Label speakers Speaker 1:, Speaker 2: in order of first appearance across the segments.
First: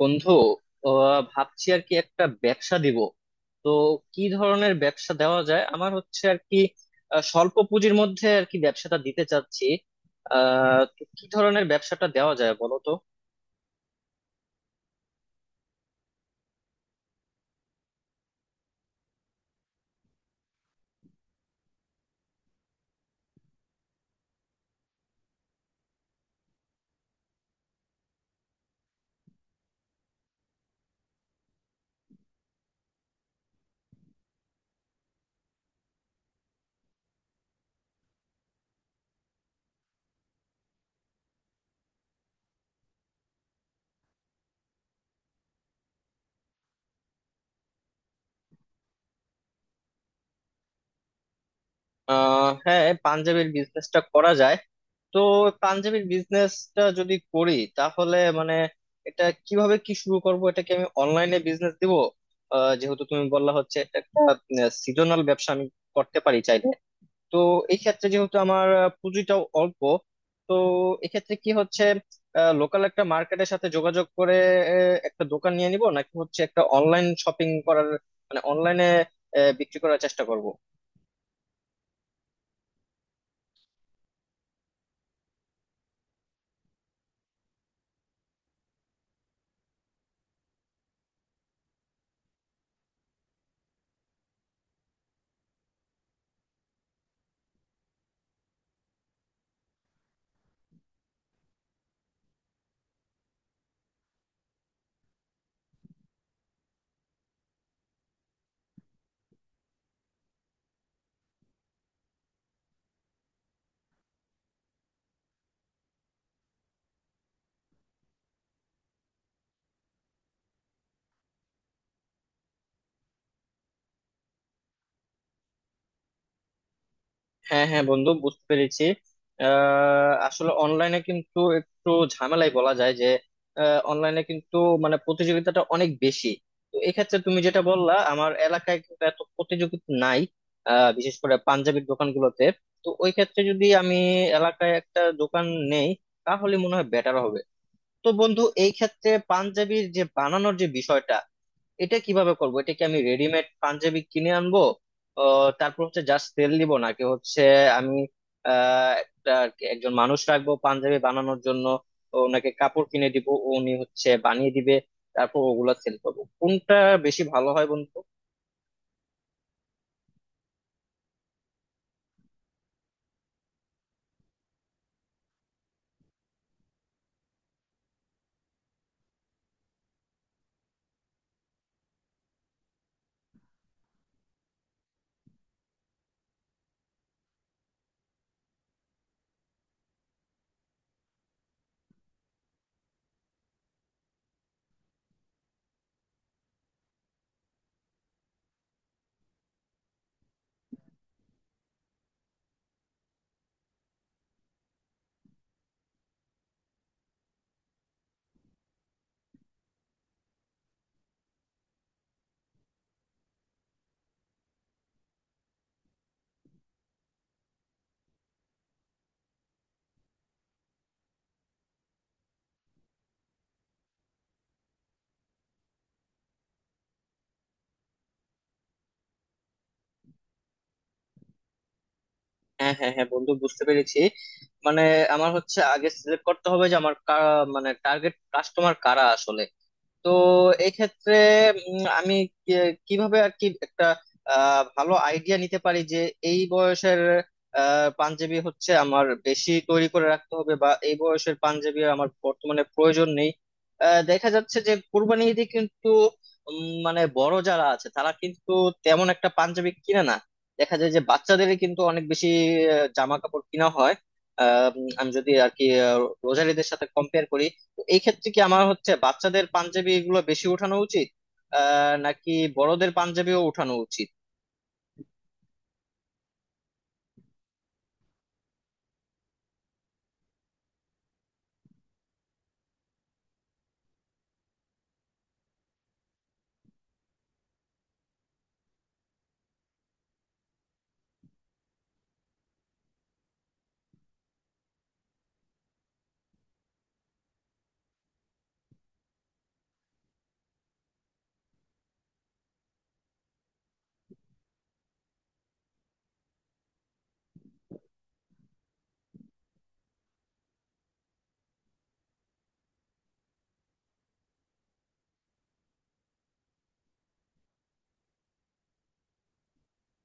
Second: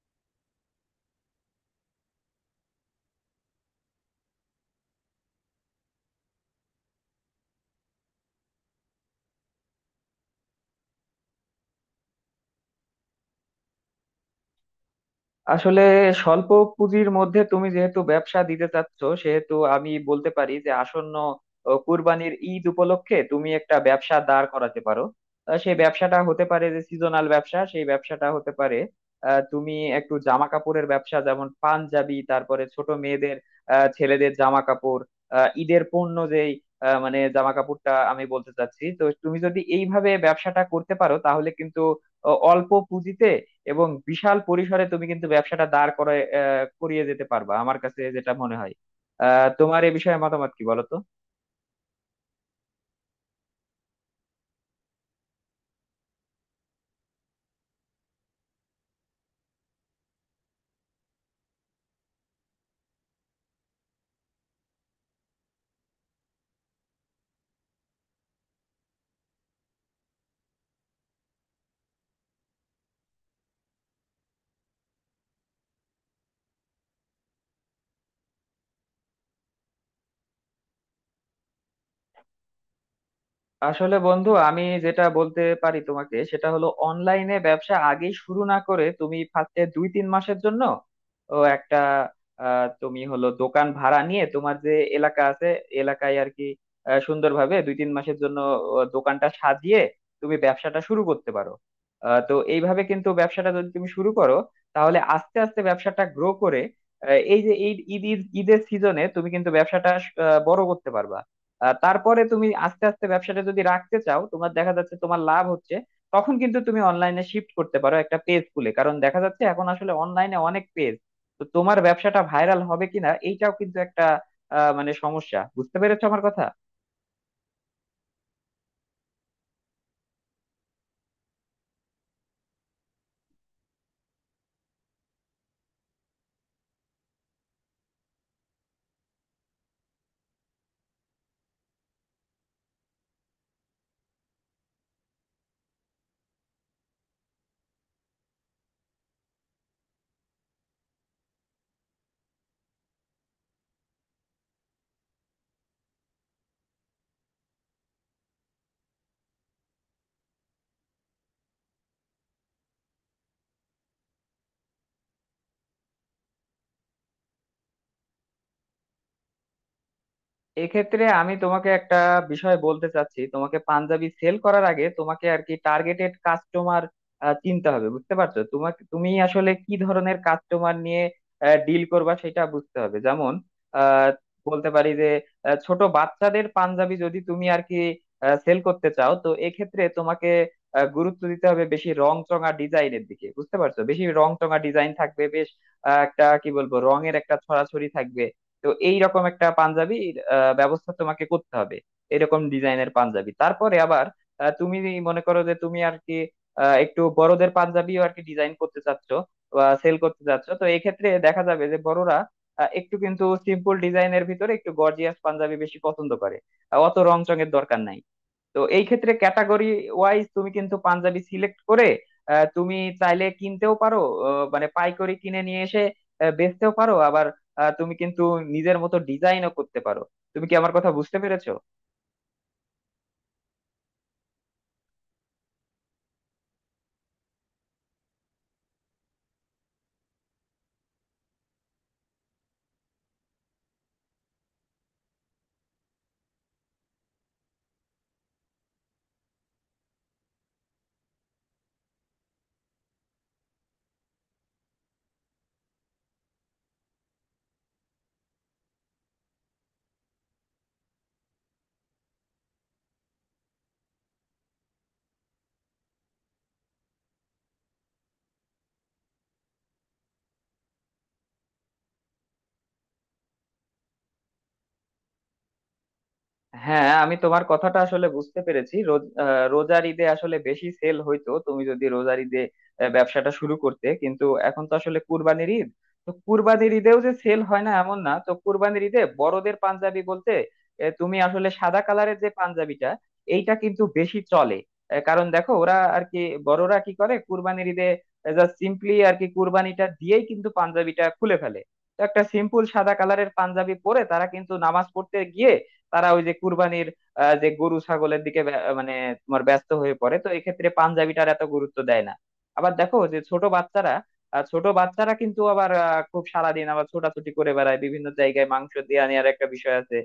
Speaker 1: বন্ধু, ভাবছি আর কি একটা ব্যবসা দিব। তো কি ধরনের ব্যবসা দেওয়া যায় আমার হচ্ছে আর কি। স্বল্প পুঁজির মধ্যে আর কি ব্যবসাটা দিতে চাচ্ছি। তো কি ধরনের ব্যবসাটা দেওয়া যায় বলো তো?
Speaker 2: আসলে স্বল্প পুঁজির মধ্যে তুমি যেহেতু ব্যবসা দিতে চাচ্ছ সেহেতু আমি বলতে পারি যে আসন্ন কুরবানির ঈদ উপলক্ষে তুমি একটা ব্যবসা দাঁড় করাতে পারো। সেই ব্যবসাটা হতে পারে যে সিজনাল ব্যবসা, সেই ব্যবসাটা হতে পারে তুমি একটু জামা কাপড়ের ব্যবসা, যেমন পাঞ্জাবি, তারপরে ছোট মেয়েদের ছেলেদের জামা কাপড়, ঈদের পণ্য যেই মানে জামা কাপড়টা আমি বলতে চাচ্ছি। তো তুমি যদি এইভাবে ব্যবসাটা করতে পারো তাহলে কিন্তু অল্প পুঁজিতে এবং বিশাল পরিসরে তুমি কিন্তু ব্যবসাটা দাঁড় করে করিয়ে যেতে পারবা, আমার কাছে যেটা মনে হয়। তোমার এ বিষয়ে মতামত কি বলো তো?
Speaker 1: হ্যাঁ, পাঞ্জাবির বিজনেসটা করা যায়। তো পাঞ্জাবির বিজনেসটা যদি করি তাহলে মানে এটা কিভাবে কি শুরু করব, এটা কি আমি অনলাইনে বিজনেস দিব? যেহেতু তুমি বললা হচ্ছে এটা একটা সিজনাল ব্যবসা, আমি করতে পারি চাই। তো এই ক্ষেত্রে যেহেতু আমার পুঁজিটাও অল্প, তো এক্ষেত্রে কি হচ্ছে লোকাল একটা মার্কেটের সাথে যোগাযোগ করে একটা দোকান নিয়ে নিব, নাকি হচ্ছে একটা অনলাইন শপিং করার, মানে অনলাইনে বিক্রি করার চেষ্টা করব?
Speaker 2: আসলে বন্ধু, আমি যেটা বলতে পারি তোমাকে সেটা হলো অনলাইনে ব্যবসা আগে শুরু না করে তুমি ফার্স্টে দুই তিন মাসের জন্য একটা তুমি হলো দোকান ভাড়া নিয়ে তোমার যে এলাকা আছে এলাকায় আর কি সুন্দরভাবে দুই তিন মাসের জন্য দোকানটা সাজিয়ে তুমি ব্যবসাটা শুরু করতে পারো। তো এইভাবে কিন্তু ব্যবসাটা যদি তুমি শুরু করো তাহলে আস্তে আস্তে ব্যবসাটা গ্রো করে এই যে ঈদ ঈদ, ঈদের সিজনে তুমি কিন্তু ব্যবসাটা বড় করতে পারবা। তারপরে তুমি আস্তে আস্তে ব্যবসাটা যদি রাখতে চাও, তোমার দেখা যাচ্ছে তোমার লাভ হচ্ছে, তখন কিন্তু তুমি অনলাইনে শিফট করতে পারো একটা পেজ খুলে, কারণ দেখা যাচ্ছে এখন আসলে অনলাইনে অনেক পেজ। তো তোমার ব্যবসাটা ভাইরাল হবে কিনা এইটাও কিন্তু একটা মানে সমস্যা। বুঝতে পেরেছো আমার কথা?
Speaker 1: হ্যাঁ হ্যাঁ বন্ধু, বুঝতে পেরেছি। আসলে অনলাইনে কিন্তু একটু ঝামেলাই বলা যায় যে, অনলাইনে কিন্তু মানে প্রতিযোগিতাটা অনেক বেশি। তো এক্ষেত্রে তুমি যেটা বললা, আমার এলাকায় কিন্তু এত প্রতিযোগিতা নাই, বিশেষ করে পাঞ্জাবির দোকানগুলোতে। তো ওই ক্ষেত্রে যদি আমি এলাকায় একটা দোকান নেই, তাহলে মনে হয় বেটার হবে। তো বন্ধু এই ক্ষেত্রে পাঞ্জাবির যে বানানোর যে বিষয়টা, এটা কিভাবে করবো, এটা কি আমি রেডিমেড পাঞ্জাবি কিনে আনবো, তারপর হচ্ছে জাস্ট তেল দিব, নাকি হচ্ছে আমি আহ, একটা একজন মানুষ রাখবো পাঞ্জাবি বানানোর জন্য, ওনাকে কাপড় কিনে দিব, উনি হচ্ছে বানিয়ে দিবে, তারপর ওগুলা সেল করবো? কোনটা বেশি ভালো হয় বন্ধু?
Speaker 2: এক্ষেত্রে আমি তোমাকে একটা বিষয় বলতে চাচ্ছি। তোমাকে পাঞ্জাবি সেল করার আগে তোমাকে আর কি টার্গেটেড কাস্টমার চিনতে হবে। বুঝতে পারছো, তোমাকে তুমি আসলে কি ধরনের কাস্টমার নিয়ে ডিল করবা সেটা বুঝতে হবে। যেমন আহ, বলতে পারি যে ছোট বাচ্চাদের পাঞ্জাবি যদি তুমি আর কি সেল করতে চাও, তো এক্ষেত্রে তোমাকে গুরুত্ব দিতে হবে বেশি রং চঙা ডিজাইনের দিকে। বুঝতে পারছো, বেশি রং চঙা ডিজাইন থাকবে, বেশ একটা কি বলবো রঙের একটা ছড়াছড়ি থাকবে। তো এইরকম একটা পাঞ্জাবির ব্যবস্থা তোমাকে করতে হবে, এরকম ডিজাইনের পাঞ্জাবি। তারপরে আবার তুমি মনে করো যে তুমি আর কি একটু বড়দের পাঞ্জাবিও আর কি ডিজাইন করতে চাচ্ছ বা সেল করতে চাচ্ছ, তো এক্ষেত্রে দেখা যাবে যে বড়রা একটু কিন্তু সিম্পল ডিজাইনের ভিতরে একটু গর্জিয়াস পাঞ্জাবি বেশি পছন্দ করে। অত রং চঙের দরকার নাই। তো এই ক্ষেত্রে ক্যাটাগরি ওয়াইজ তুমি কিন্তু পাঞ্জাবি সিলেক্ট করে তুমি চাইলে কিনতেও পারো, মানে পাইকারি কিনে নিয়ে এসে বেচতেও পারো। আবার তুমি কিন্তু নিজের মতো ডিজাইনও করতে পারো। তুমি কি আমার কথা বুঝতে পেরেছো?
Speaker 1: হ্যাঁ হ্যাঁ হ্যাঁ বন্ধু, বুঝতে পেরেছি। মানে আমার হচ্ছে আগে সিলেক্ট করতে হবে যে আমার মানে টার্গেট কাস্টমার কারা আসলে। তো এক্ষেত্রে আমি কিভাবে আর কি একটা ভালো আইডিয়া নিতে পারি যে এই বয়সের পাঞ্জাবি হচ্ছে আমার বেশি তৈরি করে রাখতে হবে, বা এই বয়সের পাঞ্জাবি আমার বর্তমানে প্রয়োজন নেই। দেখা যাচ্ছে যে কোরবানি ঈদে কিন্তু মানে বড় যারা আছে তারা কিন্তু তেমন একটা পাঞ্জাবি কিনে না, দেখা যায় যে বাচ্চাদেরই কিন্তু অনেক বেশি জামা কাপড় কিনা হয়। আমি যদি আর কি রোজার ঈদের সাথে কম্পেয়ার করি, তো এই ক্ষেত্রে কি আমার হচ্ছে বাচ্চাদের পাঞ্জাবি এগুলো বেশি ওঠানো উচিত নাকি বড়দের পাঞ্জাবিও ওঠানো উচিত?
Speaker 2: হ্যাঁ, আমি তোমার কথাটা আসলে বুঝতে পেরেছি। রোজার ঈদে আসলে বেশি সেল হইতো। তুমি যদি রোজার ঈদে ব্যবসাটা শুরু করতে, কিন্তু এখন তো আসলে কুরবানির ঈদ। তো কুরবানির ঈদেও যে সেল হয় না এমন না। তো কুরবানির ঈদে বড়দের পাঞ্জাবি বলতে তুমি আসলে সাদা কালারের যে পাঞ্জাবিটা, এইটা কিন্তু বেশি চলে। কারণ দেখো, ওরা আর কি, বড়রা কি করে কুরবানির ঈদে, জাস্ট সিম্পলি আর কি কুরবানিটা দিয়েই কিন্তু পাঞ্জাবিটা খুলে ফেলে। তো একটা সিম্পল সাদা কালারের পাঞ্জাবি পরে তারা কিন্তু নামাজ পড়তে গিয়ে তারা ওই যে কুরবানির যে গরু ছাগলের দিকে মানে তোমার ব্যস্ত হয়ে পড়ে, তো এক্ষেত্রে পাঞ্জাবিটার এত গুরুত্ব দেয় না। আবার দেখো যে ছোট বাচ্চারা, ছোট বাচ্চারা কিন্তু আবার খুব সারাদিন আবার ছোটাছুটি করে বেড়ায় বিভিন্ন জায়গায়, মাংস দিয়ে নেওয়ার একটা বিষয় আছে।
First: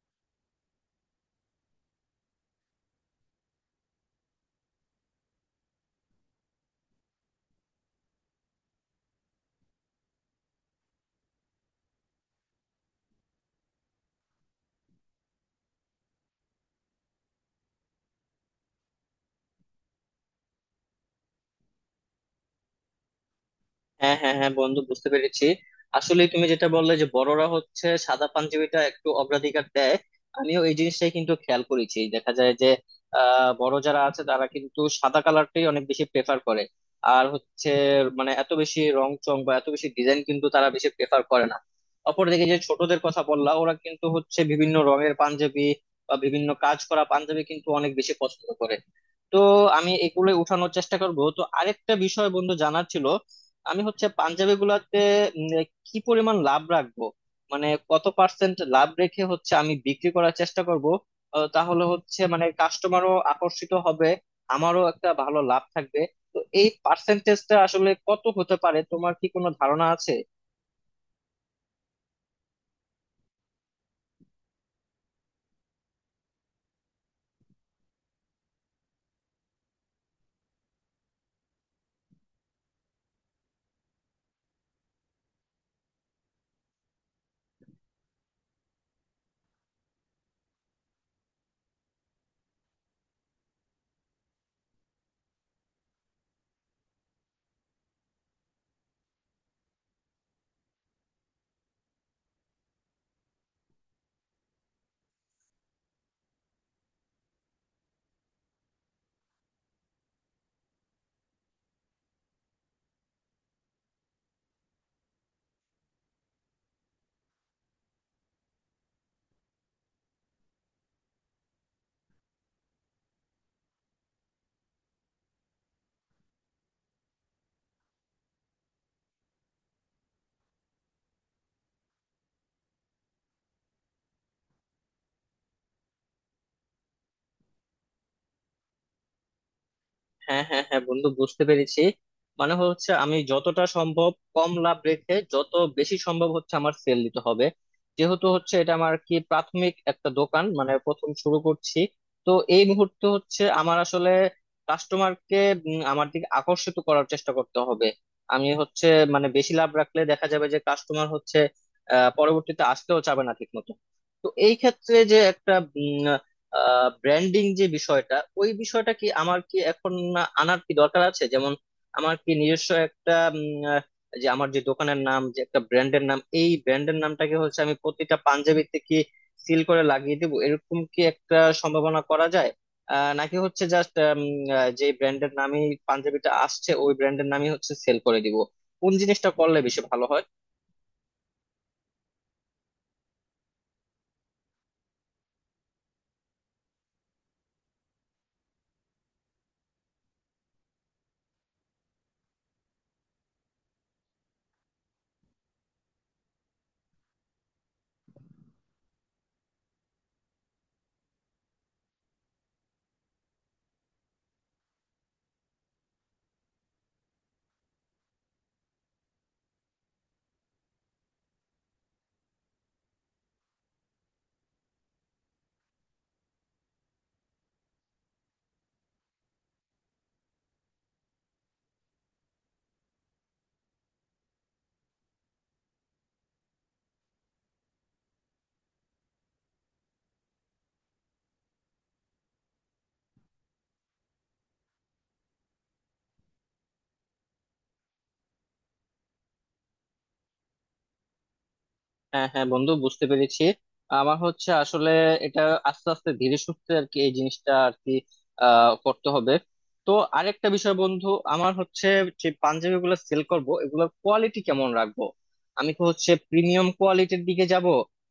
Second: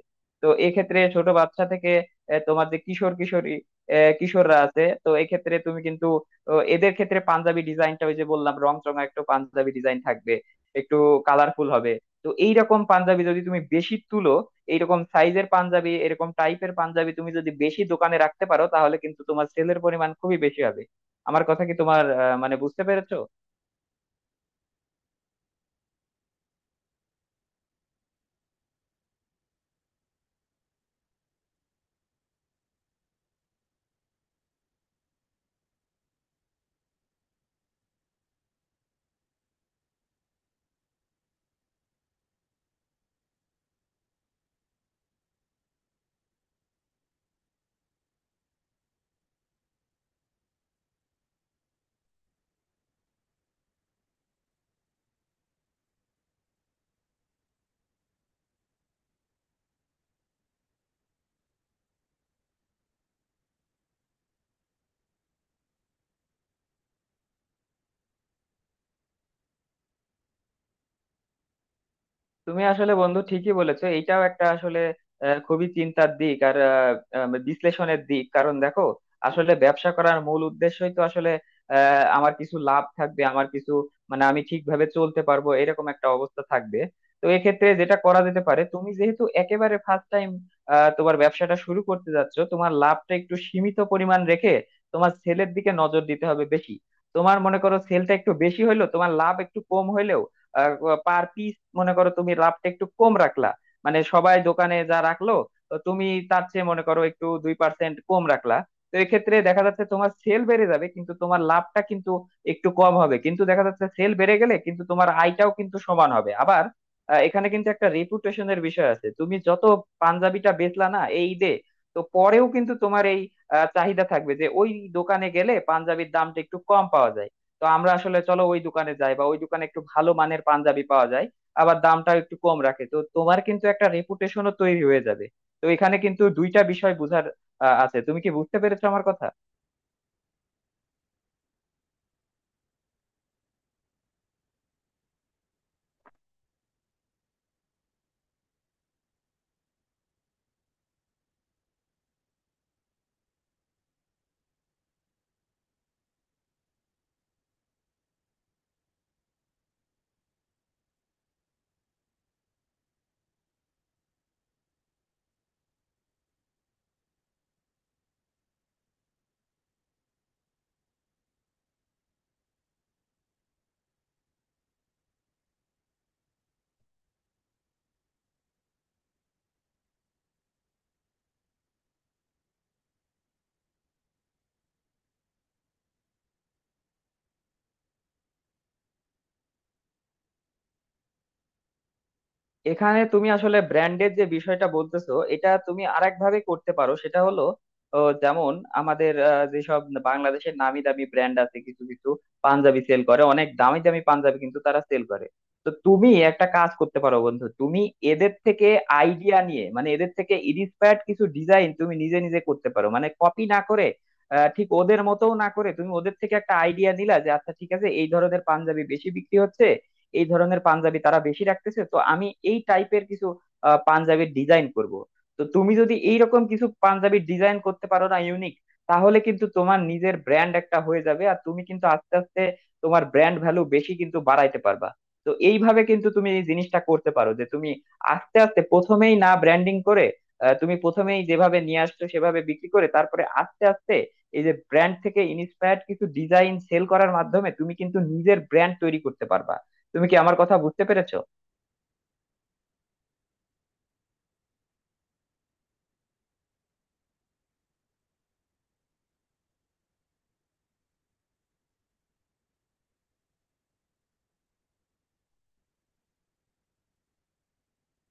Speaker 2: তো এক্ষেত্রে ছোট বাচ্চা থেকে তোমার যে কিশোর কিশোরী কিশোররা আছে, তো এক্ষেত্রে তুমি কিন্তু এদের ক্ষেত্রে পাঞ্জাবি ডিজাইনটা ওই যে বললাম রং চঙা একটু পাঞ্জাবি ডিজাইন থাকবে, একটু কালারফুল হবে। তো এইরকম পাঞ্জাবি যদি তুমি বেশি তুলো, এইরকম সাইজের পাঞ্জাবি, এরকম টাইপের পাঞ্জাবি তুমি যদি বেশি দোকানে রাখতে পারো, তাহলে কিন্তু তোমার সেলের পরিমাণ খুবই বেশি হবে। আমার কথা কি তোমার মানে বুঝতে পেরেছো?
Speaker 1: হ্যাঁ হ্যাঁ হ্যাঁ বন্ধু, বুঝতে পেরেছি। আসলে তুমি যেটা বললে যে বড়রা হচ্ছে সাদা পাঞ্জাবিটা একটু অগ্রাধিকার দেয়, আমিও এই জিনিসটাই কিন্তু খেয়াল করেছি। দেখা যায় যে বড় যারা আছে তারা কিন্তু সাদা কালারটাই অনেক বেশি প্রেফার করে। আর হচ্ছে মানে এত বেশি রং চং বা এত বেশি ডিজাইন কিন্তু তারা বেশি প্রেফার করে না। অপরদিকে যে ছোটদের কথা বললা, ওরা কিন্তু হচ্ছে বিভিন্ন রঙের পাঞ্জাবি বা বিভিন্ন কাজ করা পাঞ্জাবি কিন্তু অনেক বেশি পছন্দ করে। তো আমি এগুলোই উঠানোর চেষ্টা করব। তো আরেকটা বিষয় বন্ধু জানার ছিল, আমি হচ্ছে পাঞ্জাবি গুলাতে উম, কি পরিমাণ লাভ রাখবো, মানে কত পার্সেন্ট লাভ রেখে হচ্ছে আমি বিক্রি করার চেষ্টা করব, তাহলে হচ্ছে মানে কাস্টমারও আকর্ষিত হবে, আমারও একটা ভালো লাভ থাকবে? তো এই পার্সেন্টেজটা আসলে কত হতে পারে, তোমার কি কোনো ধারণা আছে?
Speaker 2: তুমি আসলে বন্ধু ঠিকই বলেছো। এইটাও একটা আসলে খুবই চিন্তার দিক আর আহ, আহ, বিশ্লেষণের দিক। কারণ দেখো, আসলে ব্যবসা করার মূল উদ্দেশ্যই তো আসলে আমার কিছু লাভ থাকবে, আমার কিছু মানে আমি ঠিকভাবে চলতে পারবো এরকম একটা অবস্থা থাকবে। তো এক্ষেত্রে যেটা করা যেতে পারে, তুমি যেহেতু একেবারে ফার্স্ট টাইম তোমার ব্যবসাটা শুরু করতে যাচ্ছ, তোমার লাভটা একটু সীমিত পরিমাণ রেখে তোমার সেলের দিকে নজর দিতে হবে বেশি। তোমার মনে করো সেলটা একটু বেশি হইলো তোমার লাভ একটু কম হইলেও, পার পিস মনে করো তুমি লাভটা একটু কম রাখলা মানে সবাই দোকানে যা রাখলো, তো তুমি তার চেয়ে মনে করো একটু 2% কম রাখলা। তো এক্ষেত্রে দেখা যাচ্ছে তোমার সেল বেড়ে যাবে, কিন্তু তোমার লাভটা কিন্তু একটু কম হবে, কিন্তু দেখা যাচ্ছে সেল বেড়ে গেলে কিন্তু তোমার আয়টাও কিন্তু সমান হবে আবার। এখানে কিন্তু একটা রেপুটেশনের বিষয় আছে। তুমি যত পাঞ্জাবিটা বেচলা না এই ঈদে, তো পরেও কিন্তু তোমার এই চাহিদা থাকবে যে ওই দোকানে গেলে পাঞ্জাবির দামটা একটু কম পাওয়া যায়। তো আমরা আসলে চলো ওই দোকানে যাই, বা ওই দোকানে একটু ভালো মানের পাঞ্জাবি পাওয়া যায় আবার দামটা একটু কম রাখে, তো তোমার কিন্তু একটা রেপুটেশনও তৈরি হয়ে যাবে। তো এখানে কিন্তু দুইটা বিষয় বুঝার আছে। তুমি কি বুঝতে পেরেছো আমার কথা?
Speaker 1: হ্যাঁ হ্যাঁ হ্যাঁ বন্ধু, বুঝতে পেরেছি। মানে হচ্ছে আমি যতটা সম্ভব কম লাভ রেখে যত বেশি সম্ভব হচ্ছে আমার সেল দিতে হবে। যেহেতু হচ্ছে এটা আমার কি প্রাথমিক একটা দোকান, মানে প্রথম শুরু করছি, তো এই মুহূর্তে হচ্ছে আমার আসলে কাস্টমারকে আমার দিকে আকর্ষিত করার চেষ্টা করতে হবে। আমি হচ্ছে মানে বেশি লাভ রাখলে দেখা যাবে যে কাস্টমার হচ্ছে পরবর্তীতে আসতেও চাবে না ঠিক মতো। তো এই ক্ষেত্রে যে একটা ব্র্যান্ডিং যে বিষয়টা, ওই বিষয়টা কি আমার কি এখন আনার কি দরকার আছে? যেমন আমার কি নিজস্ব একটা যে আমার যে দোকানের নাম, যে একটা ব্র্যান্ডের নাম, এই ব্র্যান্ডের নামটাকে হচ্ছে আমি প্রতিটা পাঞ্জাবিতে কি সিল করে লাগিয়ে দেবো, এরকম কি একটা সম্ভাবনা করা যায়, নাকি হচ্ছে জাস্ট যে ব্র্যান্ডের নামই পাঞ্জাবিটা আসছে ওই ব্র্যান্ডের নামই হচ্ছে সেল করে দিব? কোন জিনিসটা করলে বেশি ভালো হয়?
Speaker 2: এখানে তুমি আসলে ব্র্যান্ডের যে বিষয়টা বলতেছো এটা তুমি আরেক ভাবে করতে পারো। সেটা হলো যেমন আমাদের যেসব বাংলাদেশের নামি দামি ব্র্যান্ড আছে কিছু কিছু পাঞ্জাবি সেল করে, অনেক দামি দামি পাঞ্জাবি কিন্তু তারা সেল করে। তো তুমি একটা কাজ করতে পারো বন্ধু, তুমি এদের থেকে আইডিয়া নিয়ে, মানে এদের থেকে ইন্সপায়ার্ড কিছু ডিজাইন তুমি নিজে নিজে করতে পারো, মানে কপি না করে ঠিক ওদের মতো না করে তুমি ওদের থেকে একটা আইডিয়া নিলা যে আচ্ছা ঠিক আছে এই ধরনের পাঞ্জাবি বেশি বিক্রি হচ্ছে, এই ধরনের পাঞ্জাবি তারা বেশি রাখতেছে, তো আমি এই টাইপের কিছু পাঞ্জাবির ডিজাইন করব। তো তুমি যদি এইরকম কিছু পাঞ্জাবির ডিজাইন করতে পারো, না ইউনিক, তাহলে কিন্তু তোমার নিজের ব্র্যান্ড একটা হয়ে যাবে। আর তুমি কিন্তু আস্তে আস্তে তোমার ব্র্যান্ড ভ্যালু বেশি কিন্তু বাড়াইতে পারবা। তো এইভাবে কিন্তু তুমি এই জিনিসটা করতে পারো যে তুমি আস্তে আস্তে প্রথমেই না ব্র্যান্ডিং করে তুমি প্রথমেই যেভাবে নিয়ে আসছো সেভাবে বিক্রি করে, তারপরে আস্তে আস্তে এই যে ব্র্যান্ড থেকে ইন্সপায়ার্ড কিছু ডিজাইন সেল করার মাধ্যমে তুমি কিন্তু নিজের ব্র্যান্ড তৈরি করতে পারবা। তুমি কি আমার কথা বুঝতে পেরেছো?
Speaker 1: হ্যাঁ হ্যাঁ বন্ধু, বুঝতে পেরেছি। আমার হচ্ছে আসলে এটা আস্তে আস্তে ধীরে সুস্থে আর কি এই জিনিসটা আর কি করতে হবে। তো আরেকটা বিষয় বন্ধু, আমার হচ্ছে যে পাঞ্জাবি গুলো সেল করবো এগুলোর কোয়ালিটি কেমন রাখবো? আমি কি হচ্ছে প্রিমিয়াম কোয়ালিটির দিকে যাব,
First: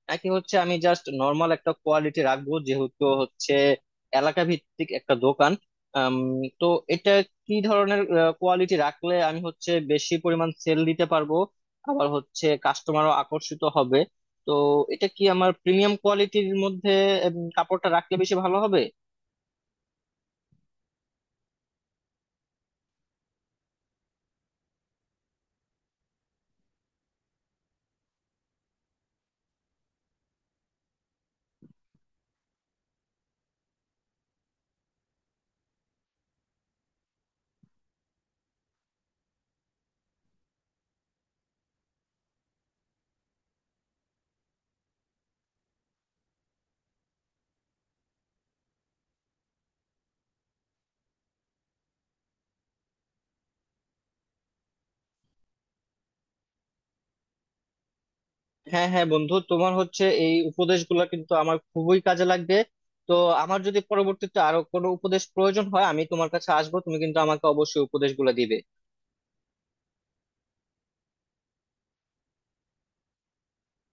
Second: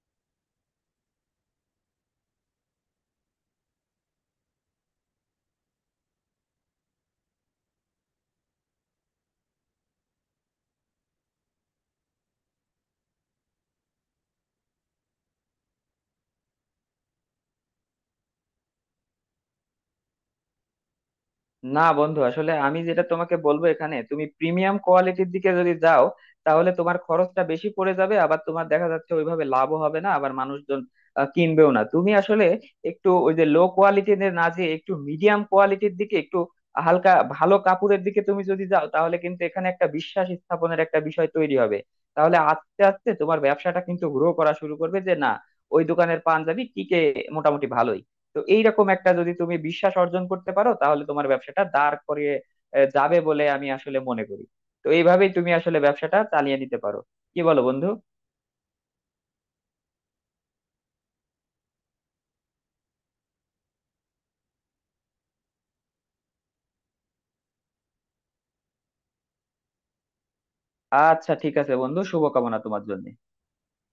Speaker 1: নাকি হচ্ছে আমি জাস্ট নর্মাল একটা কোয়ালিটি রাখবো, যেহেতু হচ্ছে এলাকা ভিত্তিক একটা দোকান। আম, তো এটা কি ধরনের কোয়ালিটি রাখলে আমি হচ্ছে বেশি পরিমাণ সেল দিতে পারবো, আবার হচ্ছে কাস্টমারও আকর্ষিত হবে? তো এটা কি আমার প্রিমিয়াম কোয়ালিটির মধ্যে কাপড়টা রাখলে বেশি ভালো হবে?
Speaker 2: না বন্ধু, আসলে আমি যেটা তোমাকে বলবো, এখানে তুমি প্রিমিয়াম কোয়ালিটির দিকে যদি যাও তাহলে তোমার খরচটা বেশি পড়ে যাবে, আবার তোমার দেখা যাচ্ছে ওইভাবে লাভও হবে না, আবার মানুষজন কিনবেও না। তুমি আসলে একটু ওই যে লো কোয়ালিটির না, যে একটু মিডিয়াম কোয়ালিটির দিকে, একটু হালকা ভালো কাপড়ের দিকে তুমি যদি যাও, তাহলে কিন্তু এখানে একটা বিশ্বাস স্থাপনের একটা বিষয় তৈরি হবে। তাহলে আস্তে আস্তে তোমার ব্যবসাটা কিন্তু গ্রো করা শুরু করবে যে না, ওই দোকানের পাঞ্জাবি টিকে মোটামুটি ভালোই। তো এইরকম একটা যদি তুমি বিশ্বাস অর্জন করতে পারো তাহলে তোমার ব্যবসাটা দাঁড় করিয়ে যাবে বলে আমি আসলে মনে করি। তো এইভাবেই তুমি আসলে ব্যবসাটা চালিয়ে নিতে পারো। কি বলো বন্ধু?
Speaker 1: হ্যাঁ হ্যাঁ বন্ধু, তোমার হচ্ছে এই উপদেশগুলো কিন্তু আমার খুবই কাজে লাগবে। তো আমার যদি পরবর্তীতে আরো কোনো উপদেশ প্রয়োজন হয়, আমি তোমার কাছে আসবো, তুমি কিন্তু আমাকে অবশ্যই উপদেশগুলো দিবে।
Speaker 2: আচ্ছা ঠিক আছে বন্ধু, শুভকামনা তোমার জন্য।